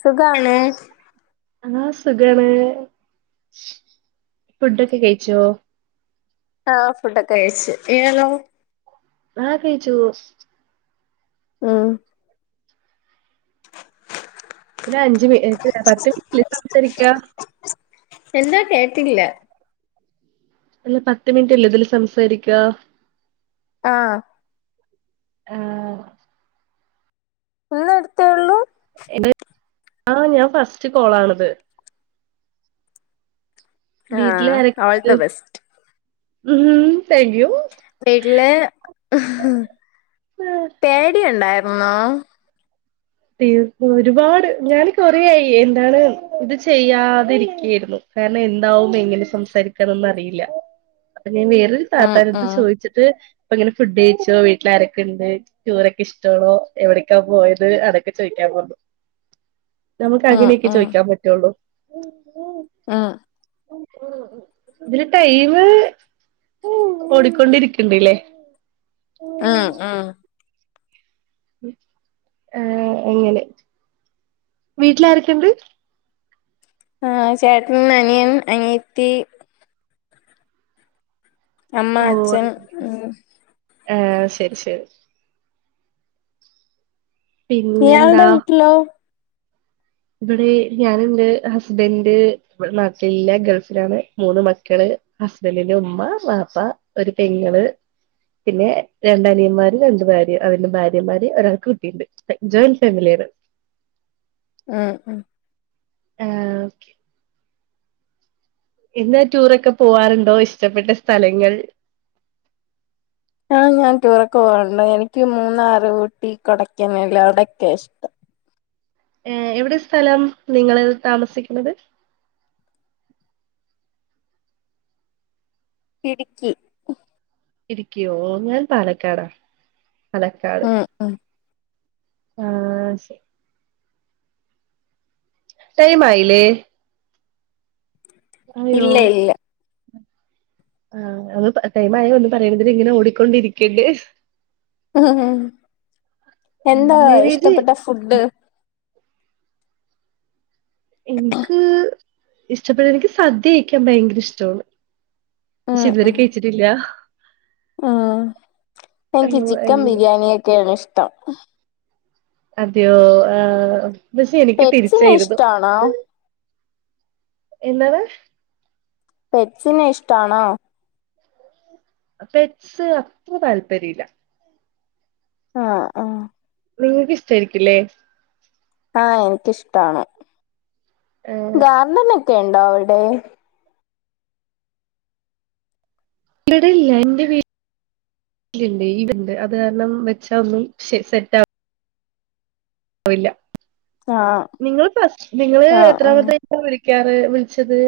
സുഖാണ് ആഹ് സുഖാണ് ഫുഡൊക്കെ കഴിച്ചോ ആഹ് ഫുഡൊക്കെ കഴിച്ച് ഇയ്യാലോ ആഹ് കഴിച്ചൂ ഉം പിന്നെ അഞ്ച് മി [unintelligible] പത്ത് മിനിറ്റില് സംസാരിക്ക എന്താ കേട്ടില്ലാ അല്ല പത്ത് മിനിറ്റല്ലേ ഇതില് സംസാരിക്കാ ആഹ് ആഹ് ഇന്നെട്ത്തേള്ളൂ ഇത് ആഹ് ഞാൻ ഫസ്റ്റ് കോളാണ്ത് വീട്ട്ല് ആഹ് ഓൾ ദ ബെസ്റ്റ് [unintelligible] വീട്ടില് ആഹ് പേടിയുണ്ടാര് [unintelligible] ഈ ഒരുപാട് ഞാന് കൊറേആയി, എന്താണ് ഇത് ചെയ്യാതിരികേരുന്നു. കാരണം എന്താവും പെങ്ങനെ സംസാരിക്കാന്നോന്നും അറിയില്ല. ഞാൻ വേറൊരു ഉം താത്താന്റെട്ത്ത് ഉം ചോയിച്ചിട്ട് ഇപ്പൊങ്ങനെ ഫുഡ് ഴിച്ചോ, വീട്ടിൽ ആരൊക്കെണ്ട്, ടൂറൊക്കെ ഇഷ്ടാണോ, എവിടക്കാ പോയത്, അതൊക്കെ ചോയിക്കാൻ പോ നമുക്ക് ഉം അങ്ങനെയൊക്കെ ഉം ചോദിക്കാൻ പറ്റുള്ളൂ ഉം [unintelligible] ഇതില് ടൈംമ് ഓടിക്കൊണ്ടിരിക്ക്ണ്ട്ല്ലേ ആഹ ഹാ ആഹ അങ്ങനെ വീട്ടിൽ ആരൊക്കെണ്ട്? ആഹ ചേട്ടനും അനിയൻ അനിയത്തി അമ്മ അച്ഛൻ ഉം ആഹ ശെരി ശെരി ഇയാൾ ടെ പിന്നെന്താ വീട്ടിലോ? വടെ ഞാനിണ്ട് ഹസ്ബൻഡ് വടനാട്ടിലില്ല ഗൾഫിലാണ് മൂന്ന് മക്കള് ഹസ്ബന്റിന്റെ ഉമ്മ വാപ്പ ഒരു പെങ്ങള് പിന്നെ രണ്ട് അനിയന്മാര്, രണ്ടു ഭാര്യ, അവരുടെ ഭാര്യമാര്, ഒരാൾക്ക് കുട്ടിണ്ട്. ജോയിന്റ് [unintelligible] ഉും ആഹആഓക്കെ എന്ന് റ്റുറൊക്കെ പോവാറുണ്ടോ? ഇഷ്ടപ്പെട്ട സ്ഥലങ്ങൾ? ആഹ ഞാൻ ടൂറൊക്കെ പോകാറുണ്ട് എനിക്ക് മൂന്നാറ് ഊട്ടി കൊടക്കനാൽ അവിടൊക്കെ ഇഷ്ടം. ഏ എവിടെ സ്ഥലം നിങ്ങള് താമസിക്ക് ണത്? ഇടുക്കി ഉം ഇടുക്കിയോ ഓ ഞാൻ പാലക്കാടാ ഉും അഹ ആഹ ശെരി. ടൈംമായില്ലേ? അയ്യോഓ ഇല്ല ഇല്ല ആഹാ ങ്ങൾ പ ടൈമായ ഒന്നും പറയണം ഇതില് ഇങ്ങനെ ഓടിക്കൊണ്ടിരിക്കല്ലെ ഹും ഉം എന്താ മാര്യേജ് ഇഷ്ടപ്പെട്ട ഫുഡ്ഡ്? എനിക്ക് ഇഷ്ടപ്പെടണങ്കി സദ്യ കഴിക്കാൻ ഭയങ്കര ഇഷ്ടമാണ്. ഉം ക്ഷെ ഇതുവരെ ഉം കഴിച്ചിട്ടില്ല. ഉം എനിക്ക് ചിക്കൻ അങ്ങനെ ബിരിയാണി ഒക്കെയണിഷ്ടം. അതെയോ ആ പക്ഷെ എനിക്ക് പെറ്റ്സിനെ തിരിച്ചായിരുന്നു ഇഷ്ടാണോ എന്താണ് [unintelligible] ഇഷ്ടാണോ? പെറ്റ്സ് അത്ര താല്പര്യല്ല ആ ആ നിങ്ങക്ക് ഇഷ്ടായിരിക്കല്ലേ ആ എനിക്കിഷ്ടാണ് ആഹ് ഗാർഡനൊക്കെ ണ്ടോ അവിടെ? ഇവടെ ഇല്ല എന്റെ വീ [unintelligible] ഇത് ഇണ്ട് അത് കാരണം വെച്ചാ ഒന്നും ശെ സെറ്റാ ആവില്ല ആഹ് നിങ്ങ ഫ നിങ്ങള് ആഹ് ആഹ് എത്രാമത്തെ ിക്കറ് വിളിച്ചത്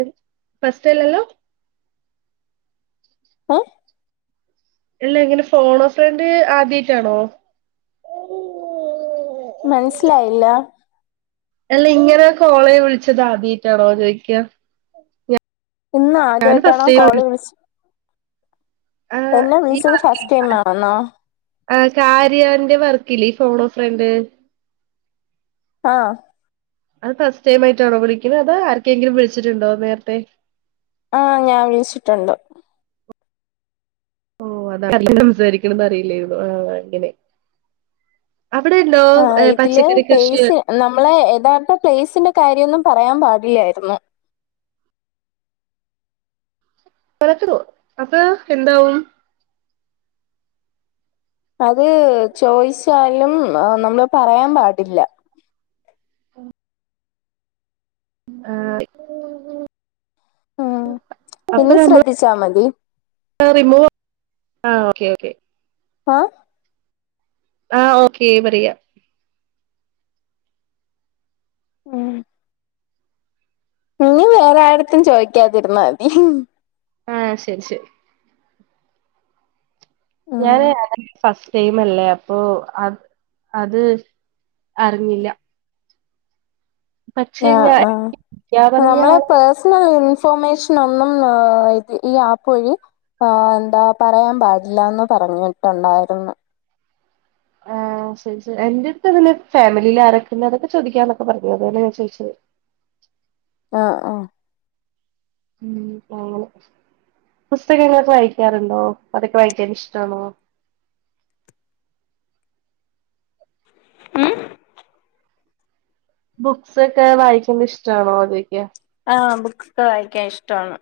ഫസ്റ്റ്ല്ലല്ലോ ഓ ഇല്ല എങ്ങനെ ഫോണോഫ്രണ്ട് ആദ്യായ്ട്ടാണോ മനസ്സിലായില്ല അല്ല ഇങ്ങനെ കോളേ വിളിച്ചത് ആദ്യായ്ട്ടാണോ ചോയിക്ക. ഇന്ന് ആദ്യായിട്ടാണോ കോള് വിളിച് ആഹ്! വിളിച്ചത് ഫസ്റ്റ് ടൈം [unintelligible] ആണെന്നോ ആഹ് അത് ഫസ്റ്റ് ടൈമായിട്ടാണോ വിളിക്ക്ണെ അതോ ആർക്കെങ്കിലും വിളിച്ചിട്ടുണ്ടോ നേര്ത്തെ ആഹ് ഞാൻ വിളിച്ചിട്ടുണ്ട് ഓഹ് അതാ [unintelligible] സംസാരിക്കണതറില്ലേര്ന്നു ആഹ് അങ്ങനെ അവിടെ ഉണ്ടോ ആഹ് ഇതില് പച്ചക്കറി കൃഷി പെയ്സ് നമ്മളെ യഥാർത്ഥ പ്ലെയ്സിന്റെ കാര്യയൊന്നും പറയാൻ പാടില്ലാരുന്നു [unintelligible] അത് എന്താവും അത് ചോയിച്ചാലും ഉം ആഹ് നമ്മള് പറയാ പാടില്ല ആഹ് ഉം [unintelligible] അപ്പ ഇനി ശ്രദ്ധിച്ചാ മതി നമ്മളെ റിമൂവ് ആഹ് ഓക്കേ ഓക്കേ ആഹ് ആഹ് ഓക്കേ പറിയാ ഉം ഇഞ്ഞി വേറെ ആരട്ത്തും ചോയ്ക്കാതിരുന്നാതി ആഹ് ശരി ശരി ഞാന് [unintelligible] സെയ്മല്ലേ അപ്പൊ അത് അത് അറിഞ്ഞില്ല. പക്ഷെ ആ ഞാ ആഹ് ഞാൻ പറഞ്ഞ നമ്മളെ ആള് പേഴസണൽ ഇൻഫോർമേഷൻ ഒന്നും ഇത് ഈ ആപ്പ് വഴി ആ എന്താ പറയാൻ പാടില്ലാന്ന് പറഞ്ഞിട്ടുണ്ടായിരുന്നു ആ ആ കസിൻസ് എന്റെ അടുത്ത് പിന്നെ ഫാമിലി ആരൊക്കെണ്ട് അതൊക്കെ ചോദിക്കാന്നൊക്കെ പറഞ്ഞു അതെ ഞാൻ ചോദിച്ചത് ആഹ് ആഹ് ഉം അങ്ങനെ പുസ്തകങ്ങളൊക്കെ വായിക്കാറുണ്ടോ അതൊക്കെ വായിക്കാൻ ഇഷ്ടാണോ ഉം ബുക്സ് ഒക്കെ വായിക്കെണ് ഇഷ്ടാണോ ചോയ്ക്ക ആ ബുക്സ്ക്കെ വായിക്കാൻ ഇഷ്ടാണ്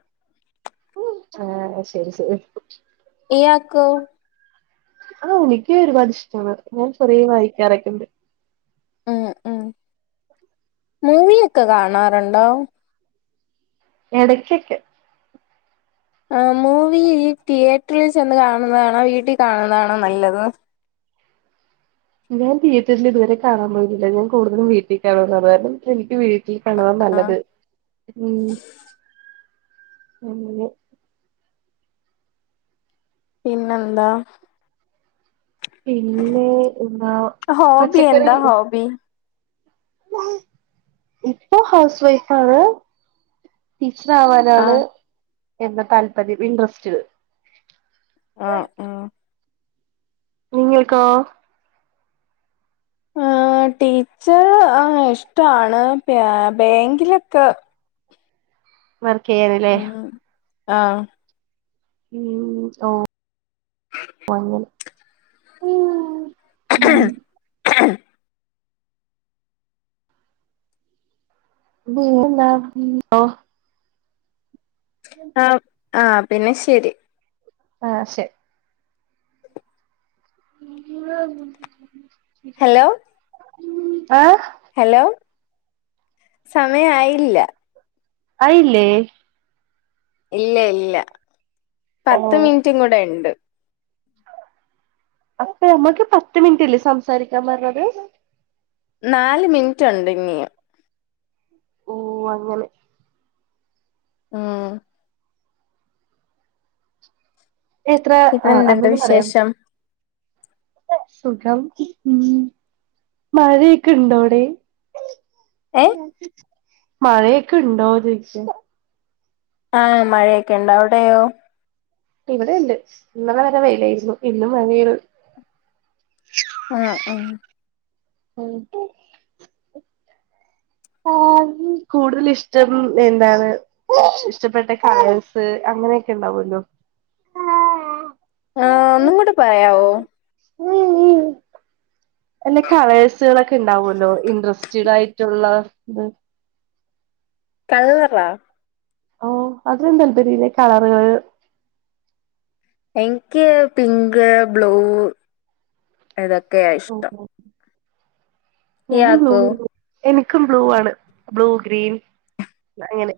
ഉം ആഹ് ശരി ശരി ഇയാക്കോ ഔ ഇൻക്ക് ഒരുപാട് ഇഷ്ടമാണ് ഞാൻ ചെറിയ വായിക്കാറൊക്കെണ്ട് ഉം ഉം മൂവി ഒക്കെ കാണാറുണ്ടോ എടക്കേക്കെ ആ മൂവി ഈ തിയേറ്ററിൽ ചെന്ന് കാണുന്നതാണോ വീട്ടിൽ കാണുന്നതാണോ നല്ലത് ഞാൻ തിയേറ്ററിൽ ഇതുവരെ കാണാൻ പോയിട്ടില്ല ഞാൻ കൂടുതും വീട്ടിൽ കാണാറാണ് എനിക്കി വീ കാണവാൻ ആഹ് നല്ലത് ഉം അങ്ങെ പിന്നെന്താ പിന്നെ എന്താ ഹോബി പച്ചക്കറി എന്താ ഹോബി ഇപ്പൊ ഹൗസ് വൈഫ് ആണ് സാവാനാണ് ആഹ് എൻ്റെ താല്പര്യം ഇൻട്രസ്റ്റ് ആ ഉം നിങ്ങക്കോ ആ ടീച്ചർ ആ ഇഷ്ടാണ് പി ബാങ്കിലൊക്കെ വർക്ക് എയ്യണില്ലേ ആ മ് ഓ അങ്ങനെ ഉം പിന്നെന്താ ഉം ഓ ആ ആഹ് പിന്നെ ശരി ആഹ് ശരി [unintelligible] ഹലോ ആഹ് ഹലോ, സമയായില്ല. ആയില്ലേ? ഇല്ല ഇല്ല, ഓ പത്ത് മിനിറ്റും കൂടെ ഇണ്ട്. അപ്പൊ മ്മക്ക് പത്ത് മിനിറ്റല്ലേ സംസാരിക്കാൻ പറഞ്ഞത്. നാല് മിനിറ്റ് ഉണ്ട് ഇനിയും. ഓ അങ്ങനെ ആഹ് എത്ര പിന്നെ എന്തുണ്ട് അതൊന്ന് പറയാം വിശേഷം സുഖം ഉം മഴയൊക്കെ ഉണ്ടോടെ ഏഹ് മഴയൊക്കെ ഉണ്ടോന്ന് ചോദിച്ചേ ആഹ് മഴയൊക്കെ ഉണ്ട് അവിടെയോ? ഇവിടെയുണ്ട് ഇന്നലെ വരെ വെയിലായിരുന്നു ഇന്ന് മഴയാണ്. ആഹ് ആഹ് [unintelligible] ആ [unintelligible] കൂടുതൽ ഇഷ്ടം എന്താണ്? ഇഷ്ടപ്പെട്ട കളേഴ്സ്. അങ്ങനെയൊക്കെ ഉണ്ടാവല്ലോ ആ ഒന്നും കൂടെ പറയാവോ ഉം ഉം ഉം എല്ല കളേഴ്സുകളൊക്കെ ഉണ്ടാവല്ലോ ഇന്ററസ്റ്റഡ് ആയിട്ടുള്ള ഇത്. കള്ളറ ഓ അതിലൊന്നും താല്പര്യല്ല കളറ്കൾ എനിക്ക് പിങ്ക് ബ്ലൂ ഇതൊക്കെയ ഇഷ്ടം ഞാനും ഇയാക്കോ ബ്ലൂവാണ് എനിക്കും ബ്ലൂവാണ് ബ്ലൂ ഗ്രീൻ അങ്ങനെ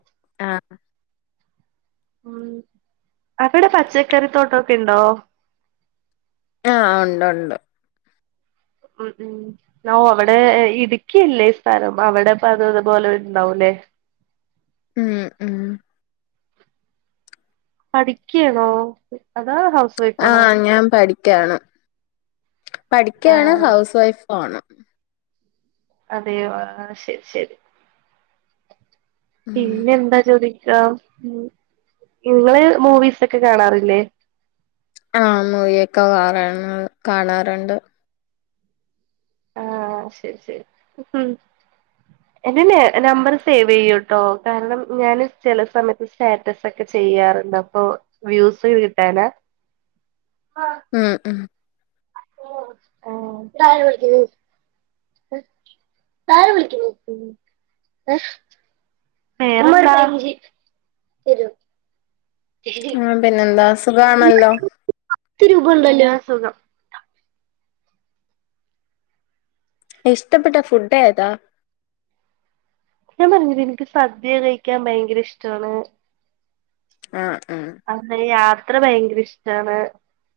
ആഹ ഉം അവിടെ പച്ചക്കറിത്തോട്ടൊക്കെ ഉണ്ടോ ആഹ് ഒണ്ട് ഒണ്ട് ഉം ഉം ഒ അവിടെ ഇടുക്കിയല്ലേ സ്ഥലം അവിടെപ്പ അത അതുപോലെ ഉണ്ടാവുല്ലേ ഉം ഉം പഠിക്കയാണോ അതോ ഹൗസ് വൈഫാണോ ക്കയാണ് പഠിക്കയാണ് ആഹ് ഹൗസ് വൈഫും ആണ് അതെയോ ആ ശരി ശരി ഉം പിന്നെന്താ ചോദി ക്കൊ ഉം നിങ്ങള് മൂവീസൊക്കെ കാണാറില്ലേ ആഹ മൂവിയൊക്കെ കാറാണ് കാണാറുണ്ട് ആഹ ശരി ശരി എന്റെ നെ നമ്പർ സേവ് ചെയ്യൂട്ടോ കാരണം ഞാൻ ചില സമയത്ത് സ്റ്റാറ്റസ് ഒക്കെ ചെ ചെയ്യാറുണ്ട് അപ്പൊ വ്യൂസ് കിട്ടാന ഉം ഉം [inaudible] ഉം [unintelligible] ആ പിന്നെന്താ സുഖമാണല്ലോ തിരുപണ്ടല്ലോ അസുഖം ഇഷ്ടപ്പെട്ട ഫുഡ് ഏതാ ഞാൻ പറഞ്ഞത് എനിക്ക് സദ്യ കഴിക്കാൻ ഭയങ്കര ഇഷ്ടമാണ് ആ അ യാത്ര ഭയങ്കര ഇഷ്ടാണ്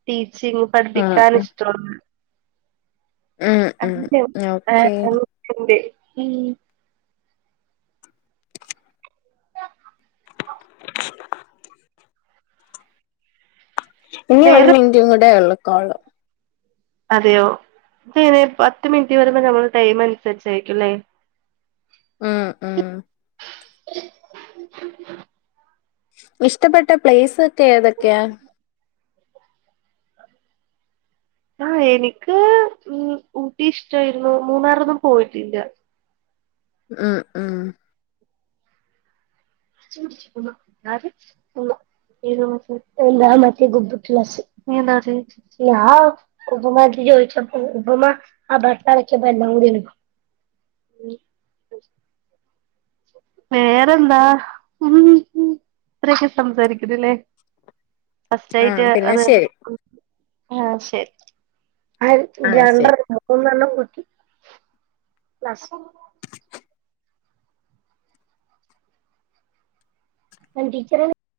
ടീ ചിങ് ആഹ് പഠിപ്പിക്കാൻ ആഹ് ഇഷ്ടാണ് ഉം ഉം ഓക്കെ [inaudible] [inaudible] ഇനി ഒരു വേറെ മിനിറ്റും കൂടെ ഉള്ളക്കോള്ളൂ അതെയോ പത്ത് മിനിറ്റ് വരുമ്പോ നമ്മൾ ടൈം അനുസരിച്ചായിരിക്കുംല്ലേ ഉം ഉം [inaudible] ഇഷ്ടപ്പെട്ട പ്ലേസ് ഒക്കെ ഏതൊക്കെയാ ആ എനിക്ക് ഉം ഊട്ടി ഇഷ്ടായിരുന്നു മൂന്നാറൊന്നും പോയിട്ടില്ല ഉം ഉം [unintelligible] ആര് ഏതാ ക്ലാസ് [unintelligible] ആ [unintelligible] [unintelligible] ഉം വേറെന്താ ഉം ഇത്രയൊക്കെ സംസാരിക്കുന്ന്ല്ലേ ഫസ്റ്റ് ആഹ് ആയിട്ട് പിന്നെ അത് ശരി ആഹ് ശരി ആഹ് കേ ശരി അ ീച്ചറ